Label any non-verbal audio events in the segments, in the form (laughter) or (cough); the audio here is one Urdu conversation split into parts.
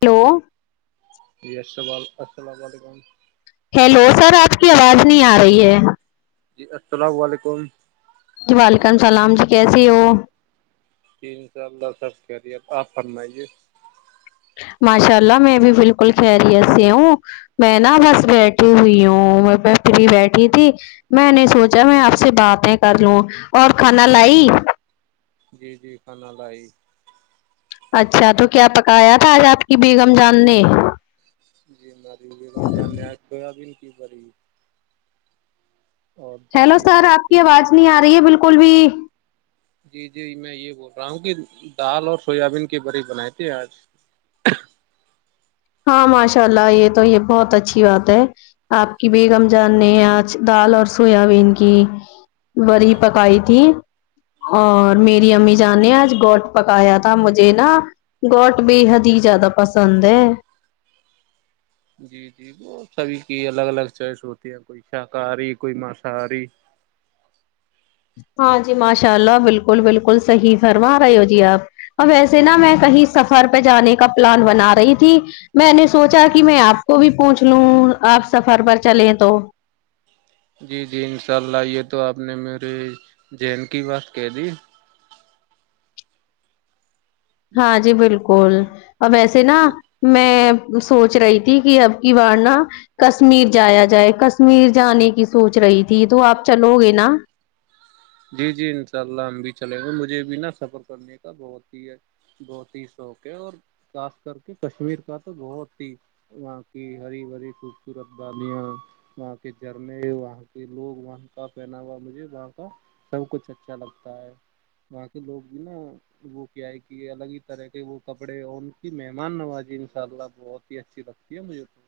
ہیلو ی السل السلام علیکم ہیلو سر آپ کی آواز نہیں آ رہی ہے جی السلام علیکم جی وعلیکم اللام جی کیسیے ہو ت ان شاء اللہ سب کریر آپ فرمائیے ماشاء اللہ میں بھی بالکل کہ رہی ہے سی ہوں میں نا بس بیٹھی ہوئی ہوں میں فری بیٹھی تھی میں نے سوچا میں آپ سے باتیں کر لوں اور کھانا لائی جی جی کھانا لائی اچھا تو کیا پکایا تھا آج آپ کی بیگم جان نے (unintelligible) اور دال ہیلو بھی سر بنائی آپ تھی کی آواز نہیں آ رہی ہے بالکل بھی جی جی میں یہ بول رہا ہوں کہ دال اور سویابین کے بریی بنائے تھے آج ہاں ماشاء اللہ یہ تو یہ بہت اچھی بات ہے آپ کی بیگم جاننے ہیں آج دال اور سویا بین کی بڑی پکائی تھی اور جی میری امی جان نے آج گوٹ پکایا تھا مجھے نا گوٹ بے حد ہی زیادہ پسند ہے جی جی بہت ساریھی کی الگ الگ چوائس ہوتی ہیں کوئی شاکاہاری کوئی ماساری ہاں جی ماشاء اللہ بالکل بالکل صحیح فرما رہے ہو جی آپ ا ویسے نا میں کہیں سفر پہ جانے کا پلان بنا رہی تھی میں نے سوچا کہ میں آپ کو بھی پوچھ لوں آپ سفر پر چلیں تو جی جی انشاء اللہ یہ تو آپ نے میری جین کی بات کہہ دی ہاں جی بالکل ا ویسے نا میں سوچ رہی تھی کہ اب کی وار نہ کشمیر جایا جائے کشمیر جانے کی سوچ رہی تھی تو آپ چلو گے نا جی جی انشاء اللہ ہم بھی چلیں گئے مجھے بھی نا سفر کرنے کا بت ہی ہے بہت ہی سو کے اور خاص کر کے کشمیر کا تو بہت ہی وہاں کی ہری بری خوبصورت بالیاں وہاں کے جھرنے وہاں کے لوگ وہاں کا پہناوا مجھے وہاں کا سب کچھ اچھا لگتا ہے وہاں کے لوگ بھی نا وہ کیا ہے کہ الگ ہی طرح کے وہ کپڑے اور ان کی مہمان نوازجی ان شاء اللہ بہت ہی اچھی لگ کیا مجھے تو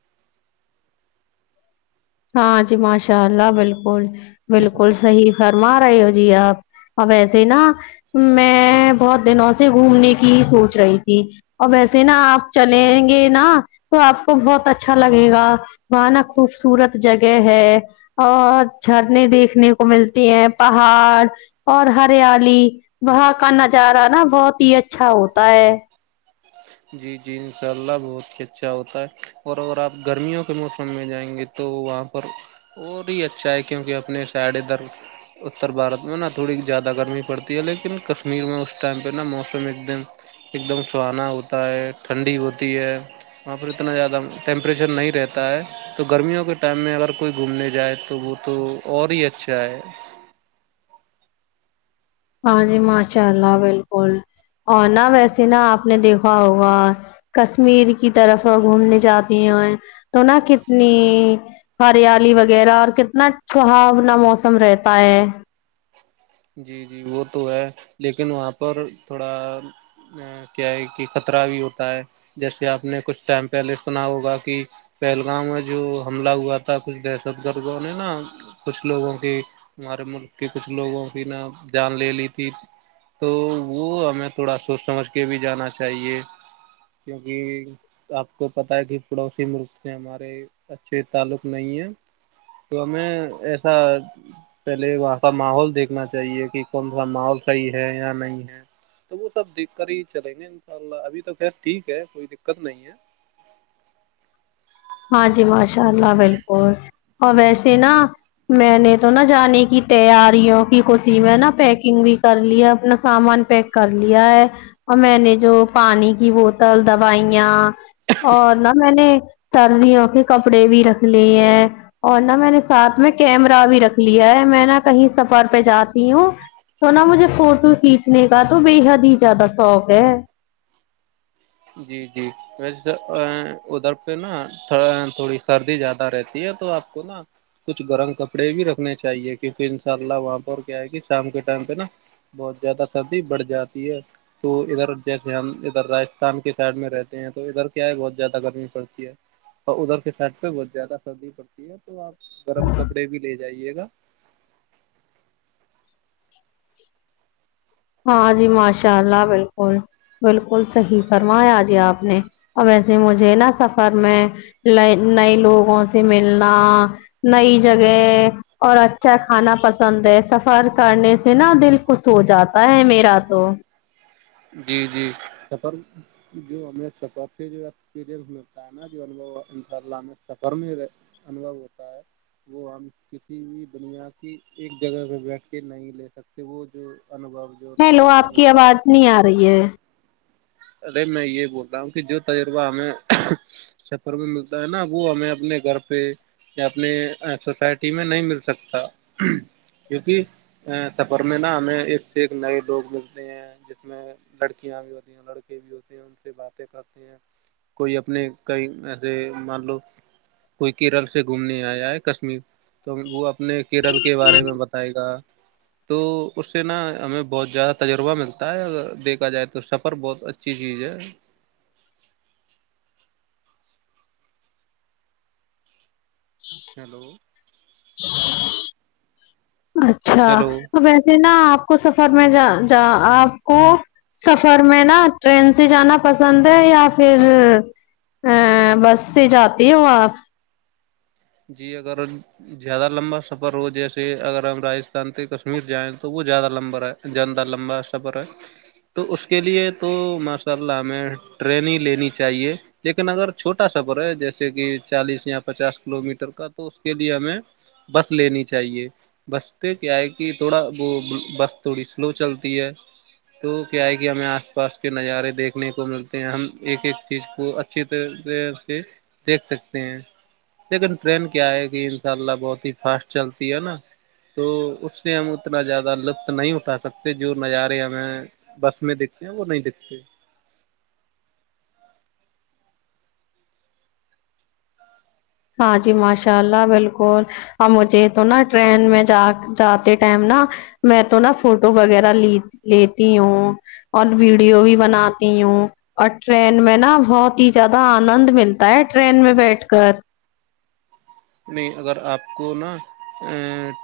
ہاں جی ماشاء اللہ بالکل بالکل صحیح فرما رہے ہو جی آپ اب ویسے نا میں بہت دنوں سے گھومنے کی سوچ رہی تھی اور ویسے نا آپ چلیں گے نا تو آپ کو بہت اچھا لگے گا بانا خوب س سورت جگہ ہے اور جھرنے دیکھنے کو ملتی ہیں پہاڑ اور ہریالی وہاں کا نظارہ نا بہت ہی اچھا ہوتا ہے جی جی انشاء اللہ بہت ہی اچھا ہوتا ہے اور ا آپ گرمیوں کے موسم میں جائیں گے تو وہاں پر اور ہی اچھا ہے کیونکہ اپنے ساڈ ادھر اتر بھارت میں نا تھوڑی زیادہ گرمی پڑتی ہے لیکن کشمیر میں اس ٹائم پہ نا موسم ایک دم ایک دم سہانا ہوتا ہے ٹھنڈی ہوتی ہے وہاں پر اتنا زیادہ ٹیمپریچر نہیں رہتا ہے تو گرمیوں کے ٹائم میں اگر کوئی گھومنے جائے تو وہ تو اور ہی اچھا ہے ہاں جی ماشاء اللہ بالکل اور نہا ویسے نا آپ نے دیکھا ہوگا کشمیر کی طرف گھومنے جاتی ہ تو نہا کتنی ہریالی وغیرہ اور کتنا چہاؤنا موسم رہتا ہے جی جی وہ تو ہے لیکن وہاں پر تھوڑا کیا ہے کہ خطرہ بھی ہوتا ہے جیسے آپ نے کچھ ٹائم پہلے سنا ہوگا کہ پہلگامؤں میں جو حملہ ہوا تھا کچھ دہشت گردوں نے نا کچھ لوگوں کی ہمارے ملک کے کچھ لوگوں کی نا جان لے لی تھی تو وہ ہمیں تھوڑا سوچ سمجھ کے بھی جانا چاہیے کیونکہ آپ کو پتہ ہے کہ پڑوسی ملک سے ہمارے اچھے تعلق نہیں ہیں تو ہمیں ایسا پہلے وہاں کا ماحول دیکھنا چاہیے کہ کون سا مال صحیح ہے یا نہیں ہے تو وہ سب دیکھ کر ہی چلیں گے ان شاء اللہ ابھی تو خ ٹھیک ہے کوئی دقت نہیں ہے ہ ہاں جی ماشاء اللہ بالکل اور ویسے نا میں نے تو نا جانے کی تیاریوں کی خوشی میں نا پیکنگ بھی کر ل ہے اپنا سامان پیک کر لیا ہے اور میں نے جو پانی کی بوتل دوائیاں اور نہا میں نے ترد ا کے کپڑے بھی رکھ لیے ہیں اور نہا میں نے ساتھ میں کیمرہ بھی رکھ لیا ہے میں نہا کہیں سفر پہ جاتی ہوں تو نا مجھے فوٹو کھینچنے کا تو بے حد ہی زیادہ شوق ہے جی جی وسے ادھر پہ نا تھوڑی سردی زیادہ رہتی ہے تو آپ کو نا کچھ گرم کپڑے بھی رکھنے چاہیے کیونکہ ان شاء اللہ وہاں پر کیا ہے کہ شام کے ٹائم پہ نا بہت زیادہ سردی بڑھ جاتی ہے تو ادھر جیسے ہم ادھر ر ان کے سائڈ میں رہتے ہیں تو ادھر کیا ہے بہت زیادہ گرمی پڑتی ہے اور ادھر کے سائڈ پہ بہت زیادہ سردی پڑتی ہے تو آپ گرم کپڑے بھی لے جائیے گا ہاں جی ماشاء اللہ بالکل بالکل صحیح فرمایا آجے آپ نے اب ویسے مجھے نا سفر میں نئے لوگوں سے ملنا نئی جگہ اور اچھا کھانا پسند ہے سفر کرنے سے نا دل خوش ہو جاتا ہوتا ہے میرا تو جی جی سر جو ہمیں سفر پھر جوری متا ہے نا جو انو انشاء اللہ ہمیں سفر میں رہ انبو ہوتا ہے وہ ہم کسی بھی بنیا کی ایک جگہ پہ بیٹھ کے نہیں لے سکتے وہ جو انوبھو ہیلو آپ کی آواز نہیں آ رہی ہے ارے میں یہ بول رہا ہوں کہ جو تجربہ ہمیں چھتر میں ملتا ہے نا وہ ہمیں اپنے گھر پہ اپنے سوسائٹی میں نہیں مل سکتا کیوںکہ سفر میں نا ہمیں ایک سے ایک نئے لوگ ملتے ہیں جس میں لڑکیاں بھی ہوتی ہیں لڑکے بھی ہوتے ہیں ان سے باتیں کرتے ہیں کوئی اپنے کئی ایسے مان لو کوئی کیرل سے گھومنے آیا ہے کشمیر تو وہ اپنے کیرل کے بارے میں بتائے گا تو اس سے نا ہمیں بہت زیادہ تجربہ ملتا ہے اگر دیکھا جائے تو سب پر بہت اچھی چیز ہے ہیلو اچھا ہیلو ا ویسے نا آپ کو سفر میں جا جا آپ کو سفر میں نا ٹرین سے جانا پسند ہے یا پھر ا بس سے جاتی ہوں آپ جی اگر زیادہ لمبا سفر ہو جیسے اگر ہم راجستھان سے کشمیر جائیں تو وہ زیادہ لمبا رہا جند لمبا آستا پ تو اس کے لیے تو ماشاء اللہ ہمیں ٹرینگ لینی چاہیے لیکن اگر چھوٹا سفر ہے جیسے کہ چالیس یا پچاس کلو میٹر کا تو اس کے لیے ہمیں بس لینی چاہیے بس تو کیا ہے کہ تھوڑا وہ بس تھوڑی سلو چلتی ہے تو کیا ہے کہ ہمیں آس پاس کے نظارے دیکھنے کو ملتے ہیں ہم ایک ایک چیز کو اچھی طرح طرح سے دیکھ سکتے ہیں لیکن ٹرین کیا ہے کہ ان شاء اللہ بہت ہی فاسٹ چلتی ہے نا تو اس سے ہم اتنا زیادہ لطف نہیں اٹھا سکتے جو نظارے ہمیں بس میں دیکھتے ہیں وہ نہیں دیکھتے ہاں جی ماشاء اللہ بالکل اور مجھے تو نا ٹرین میں جا جاتے ٹائم نا میں تو نا فوٹو وغیرہ لی لیتی ہوں اور ویڈیو بھی بناتی ہوں اور ٹرین میں نا بہت ہی زیادہ آنند ملتا ہے ٹرین میں بیٹھ کر نہیں اگر آپ کو نا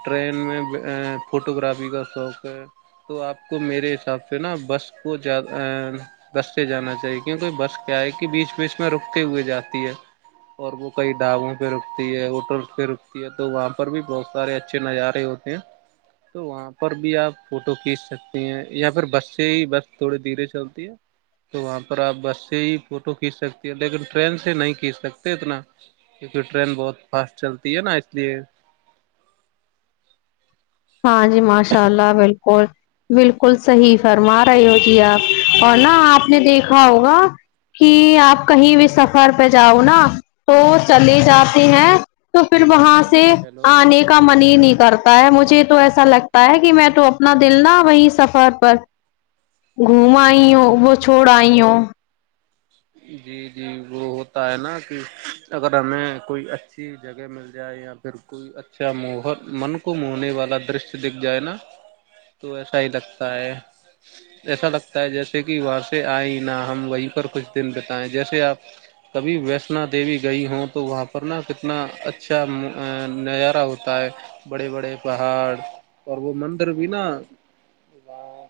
ٹرین میں فوٹوگرافی کا شوق ہے تو آپ کو میرے حساب سے نا بس کو زیادہ بس سے جانا چاہیے کیوںکہ بس کیا ہے کہ بیچ بیچ میں رکتے ہوئے جاتی ہے اور وہ کئی ڈھابو پہ رک تی ہے ہوٹل پ رکتی ہے تو وہاں پر بھی بہت سارے اچھے نظارے ہوتے ہیں تو وہاں پر بھی آپ فوٹو کھینچ سکتے ہیں یا پھر بس سے ہی بس تھوڑی دھیرے چلتی ہے تو وہاں پر آپ بس سے ہی فوٹو کھینچ سکتی ہیں لیکن ٹرین سے نہیں کھینچ سکتے اتنا کیونکہ ٹرین بہت فاسٹ چلتی ہے نا اس لیے ہاں جی ماشاء اللہ بالکل بالکل صحیح فرما رہے ہو جی آپ اور نا آپ نے دیکھا ہوگا کہ آپ کہیں بھی سفر پہ جاؤ نا تو چلے جاتے ہیں تو پھر وہاں سے جی ہیلو آنے کا من ہی نہیں کرتا ہے مجھے تو ایسا لگتا ہے کہ میں تو اپنا دل نہ وہیں سفر پر گھوم آئی ہو وہ چھوڑ آئی ہ جی جی وہ ہوتا ہے نا کہ اگر ہمیں کوئی اچھی جگہ مل جائے یا پھر کوئی اچھا مہ من کو موہنے والا درشیہ دکھ جائے نا تو ایسا ہی لگتا ہے ایسا لگتا ہے جیسے کہ وہاں سے آئے نہ ہم وہیں پر کچھ دن بتائیں جیسے آپ کبھی ویشنا دیوی گئی ہوں تو وہاں پر نا کتنا اچھا نظارہ ہوتا ہے بڑے بڑے پہاڑ اور وہ مندر بھی نا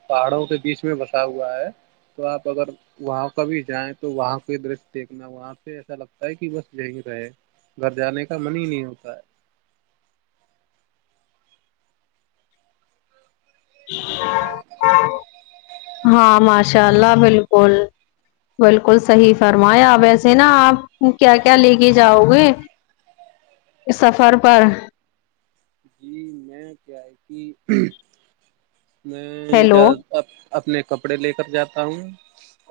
پہاڑوں کے بیچ میں بسا ہوا ہے تو آپ اگر وہاں کبھی جائیں تو وہاں کو درش دیکھنا وہاں سے ایسا لگتا ہے کہ بس یہیں رہے گھر جانے کا من ہی نہیں ہوتا ہے (unintelligible) (unintelligible) ہاں ماشاء اللہ بالکل بالکل صحیح فرمایا آپ ایسے نا آپ کیا کیا لے کے جاؤ گے سفر پر جی میں کیا ہے کہ ہیلو میںیاد اپنے کپڑے لے کر جاتا ہوں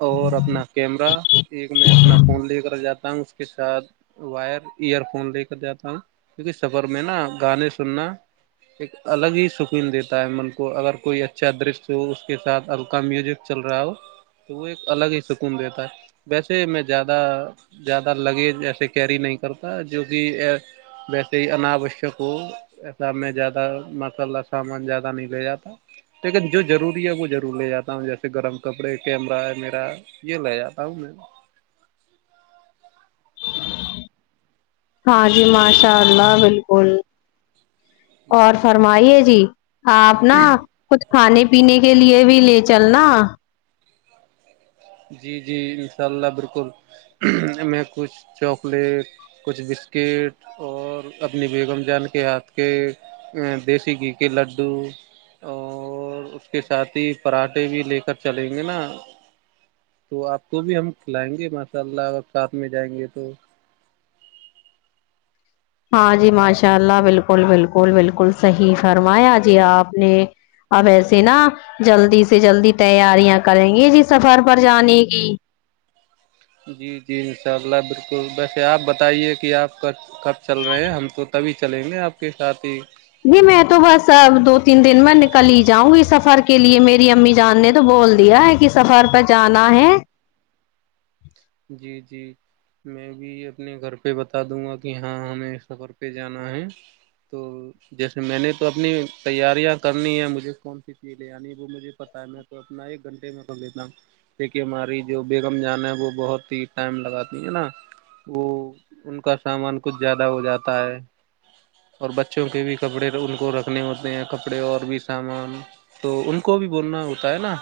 اور اپنا کیمرہ ایک میں اپنا فون لے کر جاتا ہوں اس کے ساتھ وائر ایئر فون لے کر جاتا ہوں کیونکہ سفر میں نا گانے سننا ایک الگ ہی سکین دیتا ہے من کو اگر کوئی اچھا درش ہو اس کے ساتھ ہلکا میوزک چل رہا ہو تو وہ ایک الگ ہی سکون دیتا ہے ویسے میں زیادہ زیادہ لگیج ایسے کیری نہیں کرتا جو کہ ویسے ہی انناوشک ہو ایسا میں زیادہ مساللہ سامان زیادہ نہیں بھیجا لیکن جو ضروری ہے وہ ضرور لے جاتا ہوں جیسے گرم کپڑے کیمرہ ہے میرا یہ لے جاتا ہوں میں ہاں جی ماشاء اللہ بالکل اور جی فرمائیے جی آپ نا کچھ کھانے پینے کے لیے بھی لے چلنا جی جی انشاء اللہ بالکل میں کچھ چاکلیٹ کچھ بسکٹ اور اپنی بیگم جان کے ہاتھ کے دیسی گھی کے لڈو اور اس کے ساتھ ہی پراٹھے بھی لے کر چلیں گے نا تو آپ کو بھی ہم کھلائیں گے ماشاء اللہ ا کاپ میں جائیں گے تو ہاں جی ماشاء اللہ بالکل بالکل بالکل صحیح فرمایا جی آپ نے اب ایسے نا جلدی سے جلدی تیاریاں کریں گے جی سفر پر جانے گی جی جی ان شاء اللہ بالکل ویسے آپ بتائیے کہ آپ کا کب چل رہے ہیں ہم تو تبھی چلیں گے آپ کے ساتھ ہی جی میں تو بس ا دو تین دن میں نکل ہی جاؤں گی سفر کے لیے میری امی جان نے تو بول دیا سفر پر جانا ہے جی جی میں بھی اپنے گھر پہ بتا دوں گا کہ ہاں ہمیں اس سفر پہ جانا ہے تو جیسے میں نے تو اپنی تیاریاں کرنی ہے مجھے کون سی چیل عنی وہ مجھے پتا ہے میں تو اپنا ایک گھنٹے میں کر لیتا ہوں کہہ ہماری جو بیگم جان ہے وہ بہت ٹائم لگاتی ہے نا وہ ان کا سامان کچھ زیادہ ہو جاتا ہے اور بچوں کے بھی کپڑے ان کو رکھنے ہوتے ہیں کپڑے اور بھی سامان تو ان کو بھی بولنا ہوتا ہے نا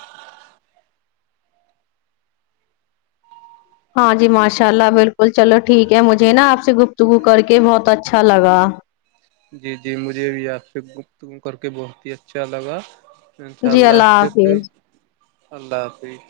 ہاں جی ماشاء اللہ بالکل چلو ٹھیک ہے مجھے نا آپ سے گفتگو کر کے بہت اچھا لگا جی جی مجھے آپ سے گفتگو کر کے بہت ہی اچھا لگا انشاء جی اللہ حا فظ پھر حافظ اللہ حافظ